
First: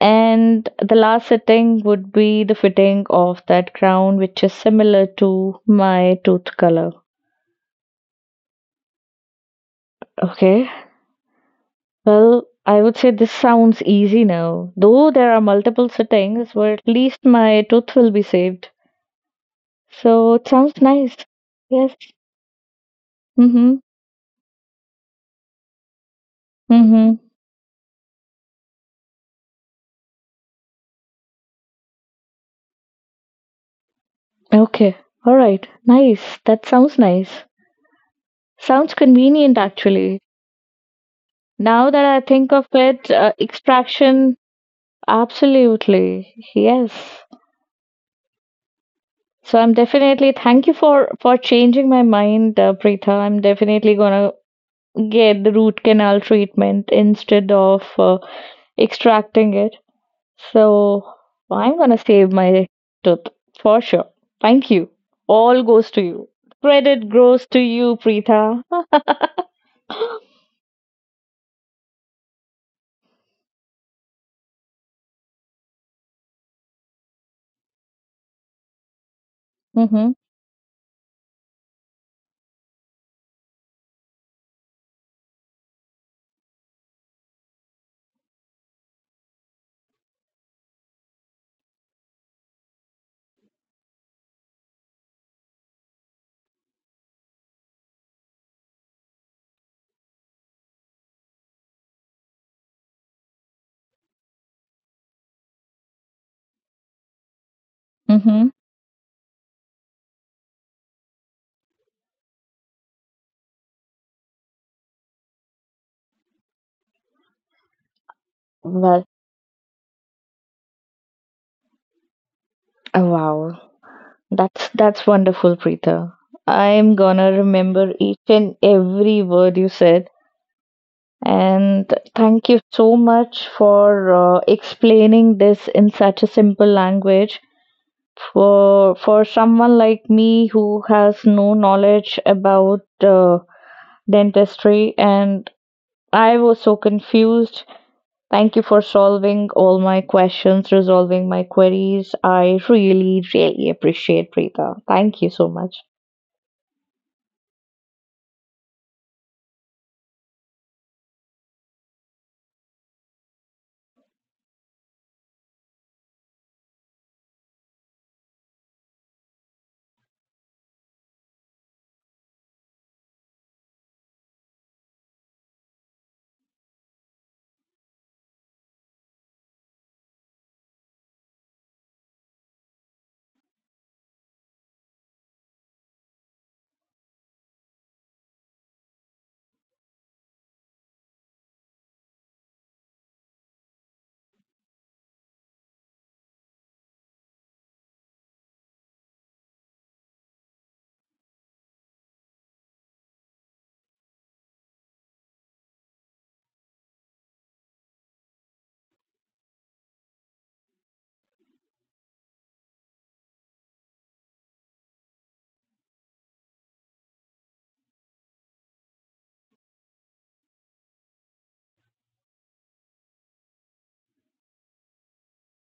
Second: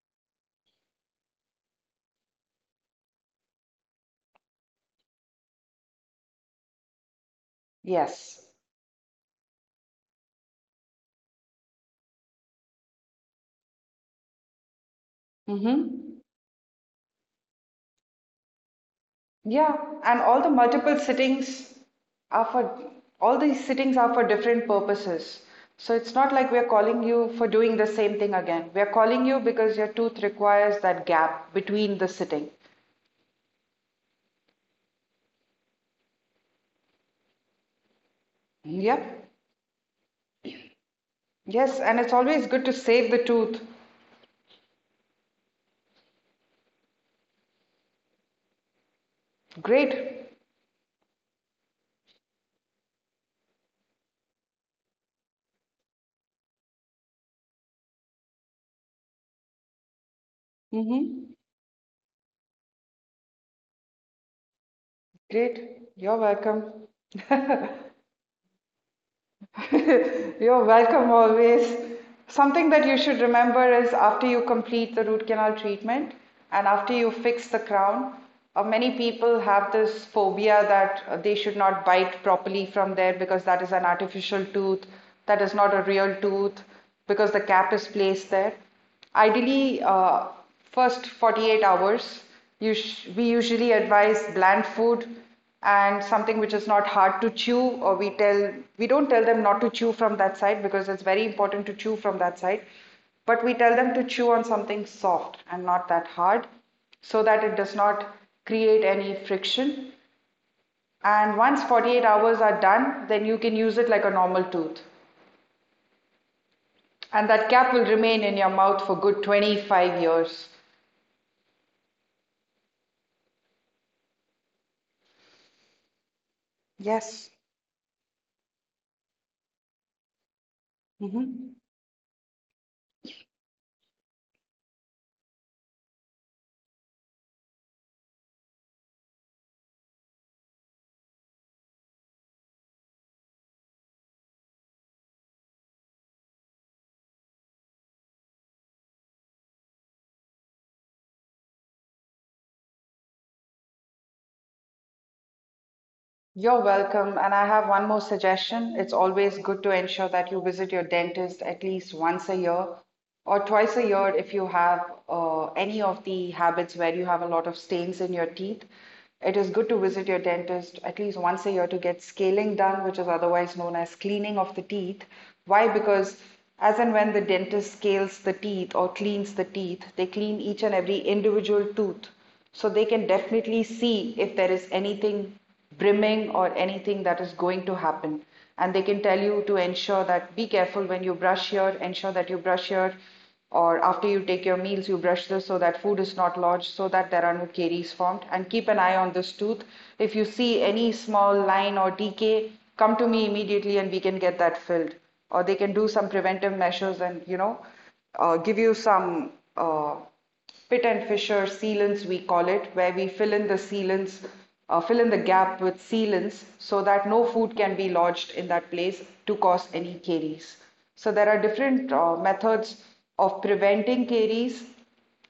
Speaker 2: And the last setting would be the fitting of that crown, which is similar to my tooth color.
Speaker 1: Yes.
Speaker 2: Okay. Well, I would say this sounds easy now. Though there are multiple
Speaker 1: Mm-hmm.
Speaker 2: settings, but at least my tooth will be saved.
Speaker 1: Yeah. And
Speaker 2: So
Speaker 1: all
Speaker 2: it
Speaker 1: the
Speaker 2: sounds
Speaker 1: multiple
Speaker 2: nice.
Speaker 1: sittings
Speaker 2: Yes.
Speaker 1: are for
Speaker 2: Mhm.
Speaker 1: different purposes. So it's not like we're calling
Speaker 2: Mhm.
Speaker 1: you for doing the same thing again. We're calling you because your tooth requires that gap between the sitting.
Speaker 2: Okay. All right. Nice. That sounds nice. Sounds
Speaker 1: Yep.
Speaker 2: convenient actually.
Speaker 1: Yes.
Speaker 2: Now
Speaker 1: And
Speaker 2: that
Speaker 1: it's
Speaker 2: I
Speaker 1: always
Speaker 2: think
Speaker 1: good
Speaker 2: of
Speaker 1: to save
Speaker 2: it,
Speaker 1: the tooth.
Speaker 2: extraction, absolutely. Yes. So I'm
Speaker 1: Great.
Speaker 2: definitely, thank you for changing my mind, Preetha. I'm definitely going to get the root canal treatment instead of extracting it. So
Speaker 1: Mm-hmm.
Speaker 2: I'm gonna save my tooth for sure. Thank you.
Speaker 1: Great,
Speaker 2: All goes to
Speaker 1: you're
Speaker 2: you.
Speaker 1: welcome.
Speaker 2: Credit goes to you, Preetha.
Speaker 1: You're welcome always. Something that you should remember is after you complete the root canal treatment and after you fix the crown, many people have this
Speaker 2: Mhm.
Speaker 1: phobia that they should not bite properly from there because that is an artificial tooth, that is not a real tooth, because the cap is placed there. Ideally, first 48 hours, you sh we usually advise bland food and something which is not hard to chew, or we don't tell them not to chew from that side because it's very important to chew from that side, but we tell them to chew on something soft and not that hard so that it does not
Speaker 2: Mhm.
Speaker 1: create any friction. And once 48 hours are done, then you can use it like a normal tooth. And that cap will remain in your mouth for
Speaker 2: Well,
Speaker 1: good 25 years.
Speaker 2: oh, wow. That's wonderful, Preetha. I'm gonna
Speaker 1: Yes.
Speaker 2: remember each and every word you said.
Speaker 1: Mhm.
Speaker 2: And thank you so much for explaining this in such a simple language for someone like me who has no knowledge about uh, dentistry, and I was so confused. Thank you for solving all my questions, resolving my queries. I really really appreciate, Preeta. Thank you so much.
Speaker 1: You're welcome. And I have one more suggestion. It's always good to ensure that you visit your dentist at least once a year or twice a year if you have any of the habits where you have a lot of stains in your teeth. It is good to visit your dentist at least once a year to get scaling done, which is otherwise known as cleaning of the teeth. Why? Because as and when the dentist scales the teeth or cleans the teeth, they clean each and every individual tooth, so they can definitely see if there is anything brimming or anything that is going to happen, and they can tell you to ensure that be careful when you brush here, ensure that you brush here or after you take your meals you brush this so that food is not lodged, so that there are no caries formed and keep an eye on this tooth. If you see any small line or decay, come to me immediately and we can get that filled, or they can do some preventive measures and, you know, give you some uh, pit and fissure sealants, we call it, where we fill in the sealants, fill in the gap with sealants so that no food can be lodged in that place to cause any caries. So there are different methods of preventing caries,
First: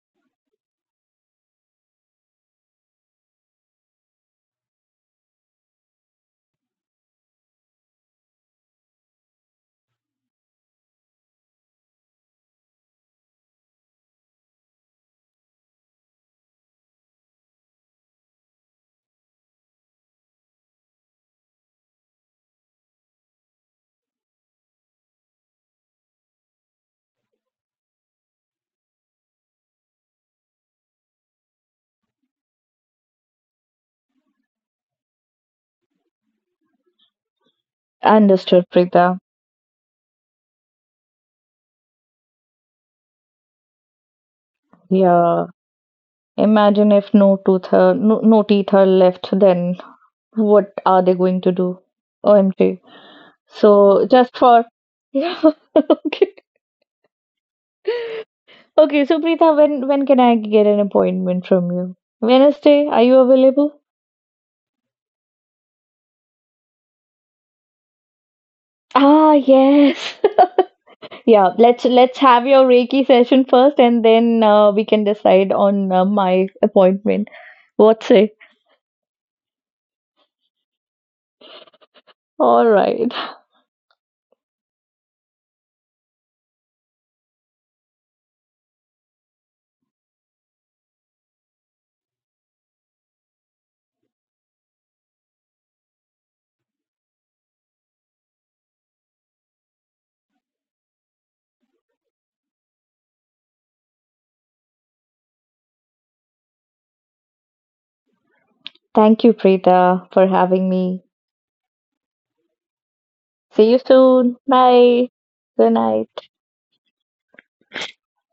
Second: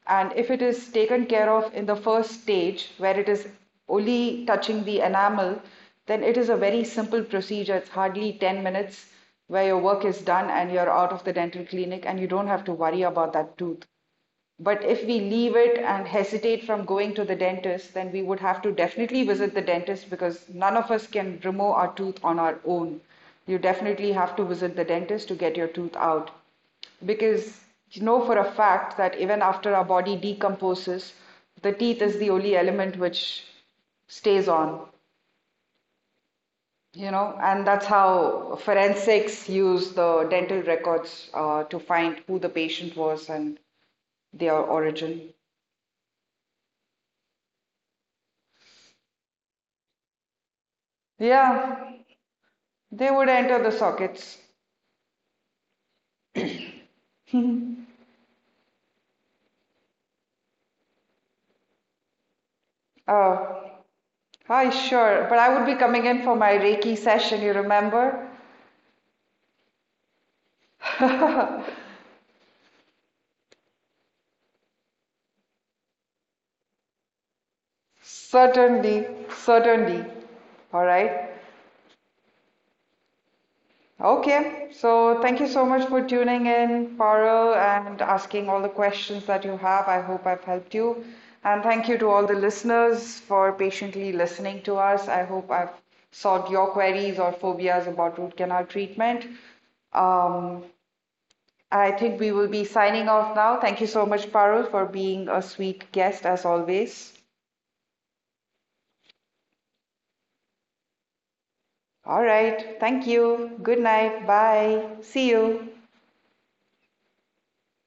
Speaker 1: and if it is taken care of in the first stage, where it is only touching the enamel, then it is a very simple procedure. It's hardly 10 minutes where your work is done and you're out of the dental clinic and you don't have to worry about that tooth. But if we leave it and hesitate from going to the dentist, then we would have to definitely visit the dentist because none of us can remove our tooth on our own. You definitely have to visit the dentist to get your tooth out. Because you know for a fact that even after our body decomposes, the teeth is the only element which stays on, you know, and that's how
Speaker 2: Understood, Preeta.
Speaker 1: forensics use the dental records to find who the patient was and their origin.
Speaker 2: Yeah, imagine if no tooth are, no, no teeth are left, then what are they going to do?
Speaker 1: Yeah.
Speaker 2: OMG.
Speaker 1: They would enter the
Speaker 2: So just
Speaker 1: sockets.
Speaker 2: for yeah. Okay. Okay, so Preetha, when can I get an appointment from you? Wednesday, are you
Speaker 1: Oh,
Speaker 2: available?
Speaker 1: hi, sure. But I would be coming in for my Reiki session, you remember?
Speaker 2: Ah, yes. Yeah, let's have your Reiki session first, and then we can decide on my appointment. What say?
Speaker 1: Certainly, certainly. All right.
Speaker 2: All right.
Speaker 1: Okay. So thank you so much for tuning in, Paro, and asking all the questions that you have. I hope I've helped you. And thank you to all the listeners for patiently listening to us. I hope I've solved your queries or phobias about root canal treatment. Um, I think we will be signing off now. Thank you so much, Parul, for being a sweet guest as always.
Speaker 2: Thank you, Preetha, for having me.
Speaker 1: All right. Thank you.
Speaker 2: See
Speaker 1: Good
Speaker 2: you
Speaker 1: night.
Speaker 2: soon.
Speaker 1: Bye.
Speaker 2: Bye.
Speaker 1: See
Speaker 2: Good
Speaker 1: you.
Speaker 2: night.